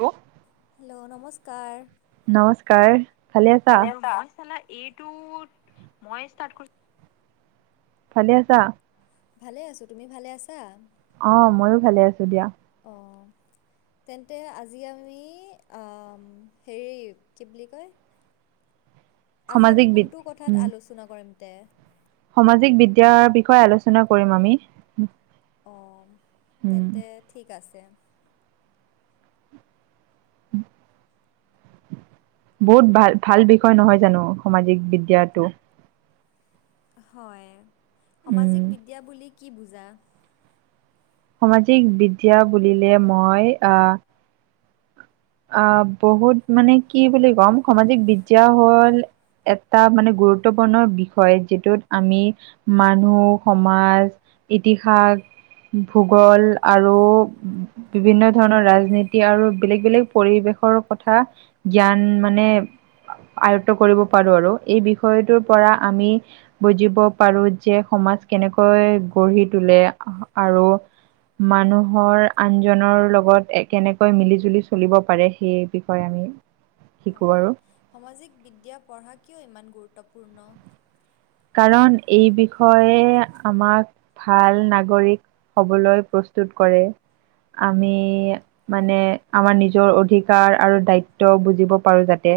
Hello hello নমস্কাৰ নমস্কাৰ আছা ভালে আছা [unintelligible] এইটোত মই ষ্টাৰ্ট কৰিছোঁ ভালেই আছা ভালে আছোঁ তুমি ভালে আছা অ মইয়ো ভালে আছোঁ দিয়া অঁ তেন্তে আজি আমি অ হেৰি কি বুলি কয় আজি আমি সামাজিক বি কোনটো কথাত উম আলোচনা কৰিম তে সামাজিক বিদ্যাৰ বিষয়ে আলোচনা কৰিম আমি অঁ উম তেন্তে ঠিক আছে [inaudible] বহুত ভাল ভাল বিষয় নহয় জানোঁ সামাজিক বিদ্যাটো হয় উম সামাজিক বিদ্যা বুলি কি বুজা সামাজিক বিদ্যা বুলিলে মই আহ আহ বহুত মানে কি বুলি কম সামাজিক বিদ্যা হ'ল এটা মানে গুৰুত্বপূৰ্ণ বিষয় যিটোত আমি মানুহ সমাজ ইতিহাস ভূগোল আৰু বিভিন্ন ধৰণৰ ৰাজনীতি আৰু বেলেগ বেলেগ পৰিৱেশৰ কথা জ্ঞান মানে আয়ত্ত কৰিব পাৰোঁ আৰু এই বিষয়টোৰ পৰা আমি বুজিব পাৰোঁ যে সমাজ কেনেকৈ গঢ়ি তোলে আৰু মানুহৰ আনজনৰ লগত কেনেকৈ মিলি জুলি চলিব পাৰে সেই বিষয়ে আমি শিকোঁ আৰু সামাজিক বিদ্যা পঢ়া কিয় ইমান গুৰুত্বপূৰ্ণ কাৰণ এই বিষয়ে আমাক ভাল নাগৰিক হ'বলৈ প্ৰস্তুত কৰে আমি মানে আমাৰ নিজৰ অধিকাৰ আৰু দায়িত্ব বুজিব পাৰোঁ যাতে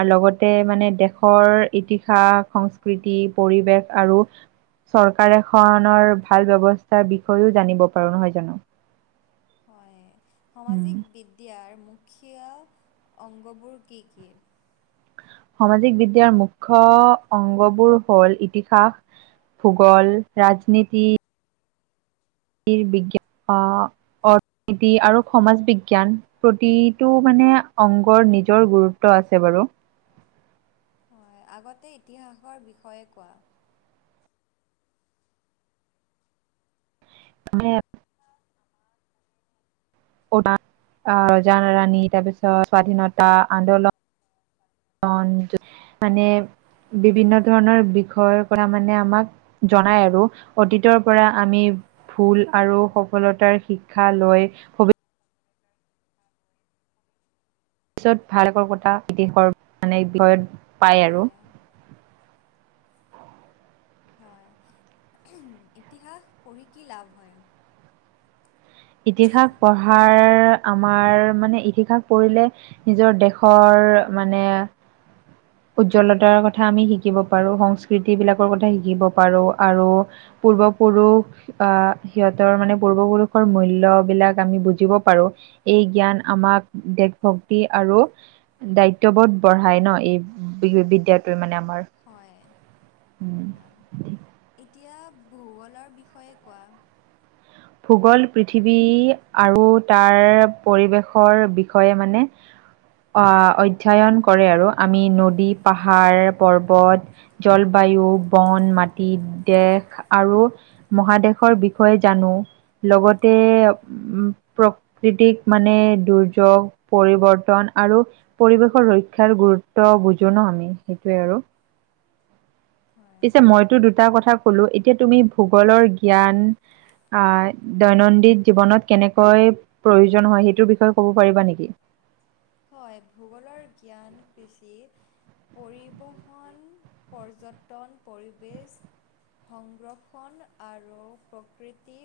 আৰু লগতে মানে দেশৰ ইতিহাস সংস্কৃতি পৰিৱেশ আৰু চৰকাৰ এখনৰ ভাল ব্যস্থাৰ বিষয়েও জানিব পাৰোঁ নহয় জানো হয় উম। সামাজিক বিদ্যাৰ মুখীয়া অংগবোৰ কি কি সামাজিক বিদ্যাৰ মূখ্য অংগসমুহ হ'ল ইতিহাস ভূগল ৰাজনীতি বিজ্ঞান অৰ্থনীতি আৰু সমাজ বিজ্ঞান প্ৰতিটো মানে অংগৰ নিজৰ গুৰুত্ব আছে বাৰু হয় আগতে ইতিহাসৰ বিষয়ে কোৱা [unintelligible] [unintelligible] উদ আহ ৰজা ৰাণী তাৰপিছত স্বাধীনতা আন্দোলন। মানে বিভিন্ন ধৰণৰ বিষয়ৰ পৰা মানে আমাক। জনাই আৰু অতীতৰ পৰা আমি ভুল আৰু সফলতাৰ শিক্ষা সুবি পিছত ভালকৰ কথা বিদেশৰ মানে বিষয়ত। পায় আৰু হয়। হয়। ইতিহাস পঢ়ি কি লাভ হয়? ইতিহাস পঢ়াৰ। আমাৰ মানে ইতিহাস পঢ়িলে নিজৰ দেশৰ মানে। [unintelligible] উজ্জ্বলতাৰ কথা আমি শিকিব পাৰোঁ, সংস্কৃতিবিলাকৰ কথা শিকিব পাৰোঁ আৰু পূৰ্ব পুৰুষ আহ সিহঁতৰ মানে পূৰ্ব পুৰুষ। মূল্যবিলাক আমি বুজিব পাৰোঁ। এই জ্ঞান আমাক দেশ ভক্তি আৰু দায়িত্ববোধ বঢ়াই ন এই বি বিদ্যয়াতয়ে মানে আমাৰ। হয়, উম। হয়। এতিয়া ভূগোলৰ বিষয়ে কোৱা। ভূগোল পৃথিৱী আৰু তাৰ পৰিৱেশৰ বিষয়ে মানে। আ অধ্যায়ন কৰে আৰু আমি নদী পাহাৰ পৰ্বত। কেৱল বায়ু, বন, মাটি, দেশ আৰু মহাদেশৰ বিষয়ে জানো লগতে উম প্ৰকৃতিক মানে দুৰ্যোগ পৰিৱৰ্তন আৰু পৰিৱেশৰ ৰক্ষাৰ গুৰুত্ব বুজো ন আমি সেইটোৱে আৰু। [unintelligible] পিছে মইতো দুটা কথা কলো এতিয়া তুমি ভূগোলৰ জ্ঞান আহ দৈনন্দিন জীৱনত কেনেকৈ প্ৰয়োজন হয় সেইটোৰ বিষয়ে ক'ব পাৰিবা নেকি? হয়। ভূগোলৰ জ্ঞান পৰিবহণ, পৰ্যটন, পৰিবেশ। সংৰক্ষণ আৰু প্ৰকৃতি।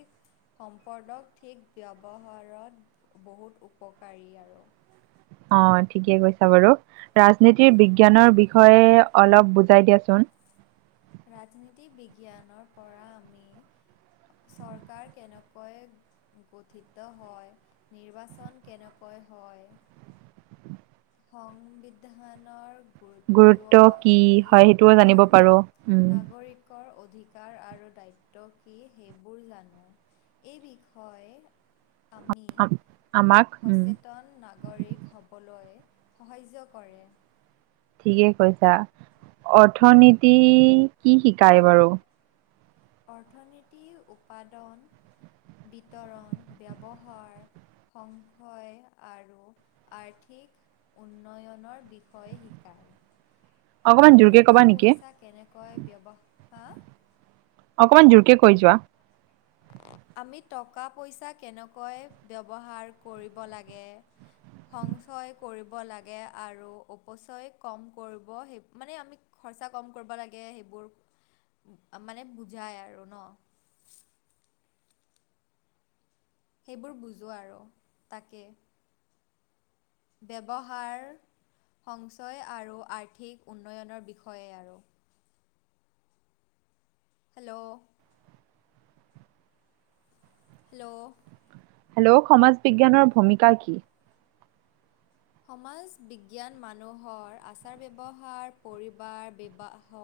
সম্পদক ঠিক ব্যৱহাৰত বহুত উপকাৰী আৰু। অ' ঠিকে কৈছা বাৰু ৰাজনীতিৰ বিজ্ঞানৰ বিষয়ে অলপ বুজাই দিয়াচোন। ৰাজনীতি বিজ্ঞানৰ পৰা আমি চৰকাৰ কেনেকৈ গঠিত হয়। নিৰ্বাচন কেনেকৈ হয়? সংবিধানৰ গুৰুত্ব কি হয় সেইটোও জানিব আৰু পাৰো। উম, নাগৰিক কৰ অধিকাৰ আৰু দ্বায়িত্ব কি হেইবোৰ জানো। এই বিষয়ে আমি। আম- আমাক উম, সচেতন নাগৰিক হ'বলৈ সাহাৰ্য কৰে। ঠিকে কৈছা অৰ্থনীতি কি শিকায় বাৰু? অৰ্থনীতি উপৎদান, বিতৰণ, ব্যৱহাৰ সংশয় আৰু আৰ্থিক। উন্নয়নৰ বিষয়ে শিকায়। অকমান আমি জোৰকে টকা ক'বা নেকি? পইচা কেনেকৈ ব্যৱহাৰ বা আ। অকমান জোৰকে কৈ যোৱা। আমি টকা পইচা কেনেকৈ ব্যৱহাৰ কৰিব লাগে। সঞ্চয় কৰিব লাগে আৰু অপচয় কম কৰিব, সেই, মানে আমি খৰচা কম কৰিব লাগে, সেইবোৰ, মানে বুজায় আৰু ন? সেইবোৰ বুজোঁ আৰু, তাকে ব্যৱহাৰ, সঞ্চয় আৰু আৰ্থিক উন্নয়নৰ বিষয়ে আৰু হেল্ল'। হেল্ল'। হেল্ল', সমাজ বিজ্ঞানৰ ভূমিকা কি? সমাজ বিজ্ঞান মানুহৰ আচাৰ-ব্যৱহাৰ, পৰিবাৰ, বিবাহ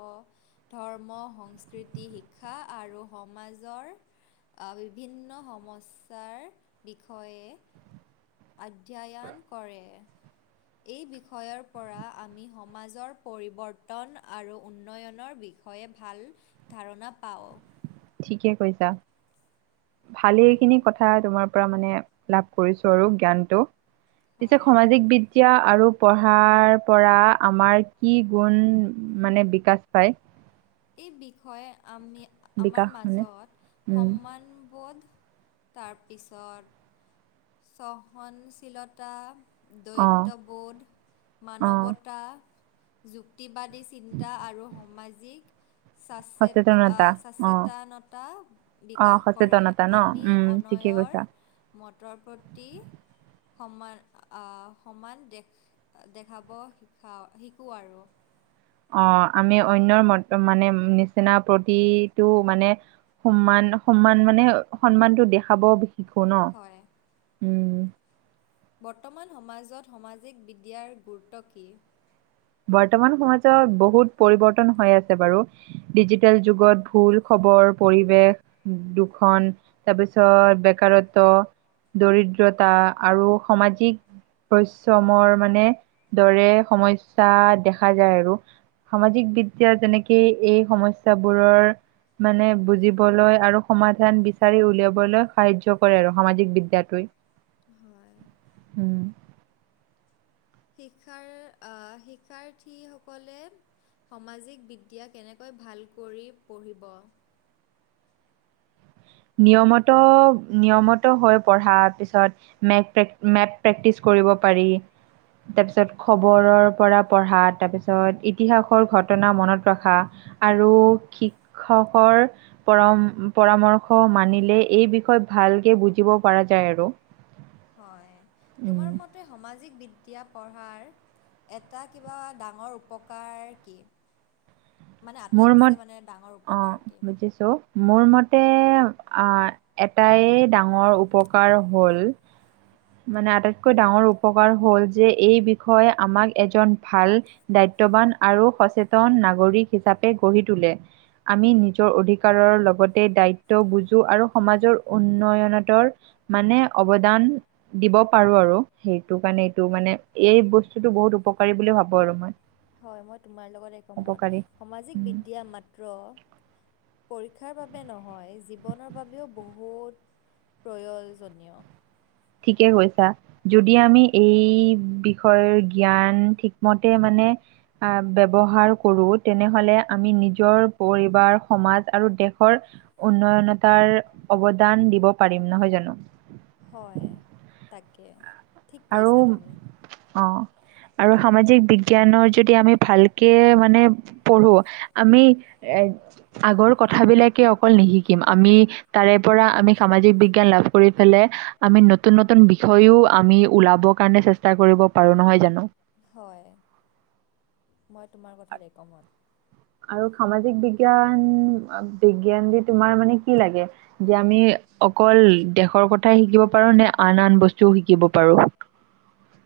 ধৰ্ম, সংস্কৃতি, শিক্ষা আৰু সমাজৰ আ, বিভিন্ন সমস্যাৰ বিষয়ে আধ্যায়ান কৰে। এই বিষয়ৰ পৰা, আমি সমাজৰ পৰিৱৰ্তন আৰু উন্নয়নৰ বিষ ষয়ে, ভাল ধাৰণা পাওঁ। ঠিকে কৈছা, ভালেইখিনি কথা তোমাৰ পুৰা মানে, লাভ কৰিছোঁ আৰু জ্ঞানটো, পিছে হয় সমাজিক বিদ দ্যা আৰু পঢ়াৰ পৰা, আমাৰ কি গুণ, মানে বিকাশ পায়? এই বিষয়ে, আমি আমাৰ বিকাশ মানে মাজত উম সন্মানবোধ তাৰপিছত সহনশীলতা অ দৈত্যবোধ, অ মানৱতা যুক্তিবাদী চিন্তা আৰু সমাজিক চাচেত, আ, সচেতনতা অ চাচেতানতা অ বিকাশ কৰে। সচেতনতা ন আমি উম ঠিকে অনয়ৰ কৈছা [unintelligible] পতি সমান, আ, সমান দেখ, দেখাব শিকা, শিকোঁ আৰু অ', আমি অন্যৰ মত, মানে, নিচিনা প্ৰতিটো মানে সন্মান, সন্মান মানে, সন্মানটো দেখাব শিকোঁ ন? হয় উম। বৰ্তমান সমাজত, সমাজিক বিদ্যাৰ গুৰুত্ব কি? বৰ্তমান সমাজত বহুত পৰিৱৰ্তন হৈ আছে বাৰু ডিজিটেল যুগত, ভুল খবৰ পৰিৱেশ দুখন তাৰপিছত বেকাৰত্ব, দৰিদ্ৰতা আৰু সমাজিক পৰিশ্ৰমৰ মানে, দৰে সমস্যা দেখা যায় আৰু সামাজিক বিদ্যা যেনেকে এই সমস্যাবোৰৰ মানে, বুজিবলৈ আৰু সমাধান বিচাৰি উলিয়াবলৈ সাহায্য কৰে আৰু সমাজিক বিদ্যাটোৱে। [inaudible] হম। শিক্ষাৰ, আ, শিক্ষাৰ্থীসকলে সমাজিক বিদ্যা কেনেকৈ ভাল কৰি পঢ়িব? নিয়মত, নিয়মত হৈ পঢ়াৰ পিছত মেপ প্ৰেক, মেপ প্ৰেক্টিচ কৰিব পাৰি। তাৰপিছত, খবৰৰ পৰা পঢ়া, তাৰপিছত, ইতিহাসৰ ঘটনা মনত ৰখা আৰু শিক্ষকৰ পৰম, পৰামৰ্শ শ, মানিলেই এই বিষয়ে ভালকৈ বুজিব পৰা যায় আৰু হয়, উম, তোমাৰ মতে সমাজিক বিদ্যা পঢ়াৰ এটা কিবা, ডাঙৰ উপকাৰ কি? মানে মোৰ মত আটাইতছে, মানে ডাঙৰ উপকাৰ কি? [unintelligible] মোৰ মতে এটাই ডাঙৰ উপকাৰ হ'ল, মানে আটাইতকৈ ডাঙৰ উপকাৰ হ'ল যে- এই বিষয়ে আমাক এজন ভাল দায়িত্ববান আৰু সচেতন নাগৰিক হিচাপে গঢ়ি তোলে। আমি নিজৰ অধিকাৰৰ লগতে দ্বায়িত্ব বুজো আৰু সমাজৰ উন্নয়নতৰ মানে অৱদান দিব পাৰো আৰু সেইটো কাৰণে এইটো মানে এই বস্তুতটো বহুত উপকাৰী বুলি ভাবো আৰু মই। হয় মই তোমাৰ লগত একমত। উপকাৰী। সামাজিক উম। বিদ্যা মাত্ৰ পৰীক্ষাৰ বাবে নহয়, জীৱনৰ বাবেও বহুত প্ৰয়জনীয়। ঠিকেই কৈছা। যদি আমি এই বিষয়ৰ জ্ঞান ঠিকমতে মানে আহ ব্যৱহাৰ কৰো, তেনেহলে আমি নিজৰ পৰিবাৰ সমাজ আৰু দেশৰ উন্নয়নতাৰ অৱদান দিব পাৰিম নহয় জানোঁ? হয়, তাকে। ঠিক আৰু, কৈছা তুমি অ। আৰু সামাজিক বিজ্ঞানৰ যদি আমি ভালকে মানে পঢ়োঁ, আমি আগৰ কথা বিলাকেই অকল নিশিকিম। আমি তাৰে পৰা আমি সামাজিক বিজ্ঞান লাভ কৰি, [unintelligible] আমি নতুন- নতুন বিষয়ও আমি ওলাবৰ কাৰণে চেষ্টা কৰিব পাৰো, নহয় জানো? হয়। মই তোমাৰ কথাত একমত। আৰু সামাজিক বিজ্ঞান! বিজ্ঞান দি তোমাৰ মানে কি লাগে? যে আমি অকল দেশৰ কথাই শিকিব পাৰো নে আন আন বস্তুও শিকিব পাৰো।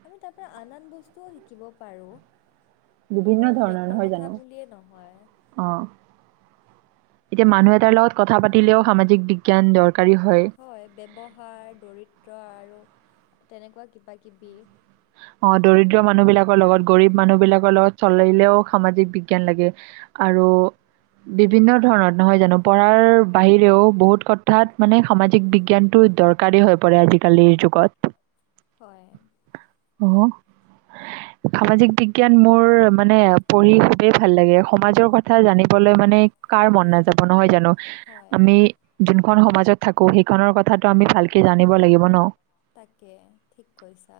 আমি তাৰ পৰা আন-আন বস্তুও শিকিব পাৰো। বিভিন্ন অকল ধৰণৰ দেশৰ নহয় জানো কথা বুলিয়েই নহয়। অ এতিয়া মানুহ এটাৰ লগত কথা পাতিলেও সামাজিক বিজ্ঞান দৰকাৰী হয়। হয় ব্যৱহাৰ, দৰিদ্ৰ আৰু তেনেকুৱা কিবা কিবি অ দৰিদ্ৰ মানুহ বিলাকৰ লগত গৰীব মানুহ বিলাকৰ লগত চলিলেও সামাজিক বিজ্ঞান লাগে আৰু বিভিন্ন ধৰণ নহয় জানো? পঢ়াৰ হয় বাহিৰেও বহুত কথা [unintelligible] মানে সামাজিক বিজ্ঞানটো দৰকাৰেই হৈ পৰে আজিকালিৰ যুগত। হয়। [unintelligible] [inaudible] সামাজিক বিজ্ঞান মোৰ মানে পঢ়ি খুবেই ভাল লাগে। সমাজৰ কথা জানিবলৈ মানে কাৰ মন নাযাব নহয় জানো! হয় আমি যোনখন সমাজত থাকো সেইখনৰ কথাটো আমি ভালকে জানিব লাগিব ন! তাকে ঠিক কৈছা।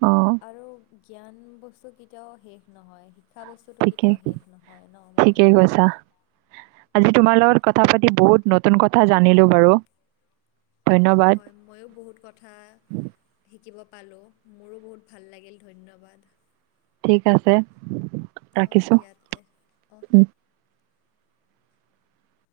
অ, আৰু জ্ঞান বস্তু কেতিয়াও শেষ নহয়। [unintelligible] বস্তুটো ঠিকে কেতিয়াও শেষ নহয় ন ঠিকেই মানুহৰ! কৈছা আজি উম, তোমাৰ লগত কথা পাতি বহুত নতুন কথা জানিলো বাৰু! অ, ধন্যবাদ হয়। ময়ো বহুত কথা শিকিব পালোঁ, মোৰো বহুত ভাল লাগিল। ধন্যবাদ। ঠিক আছে। অ, ৰাখিছো [unintelligible] অ। উম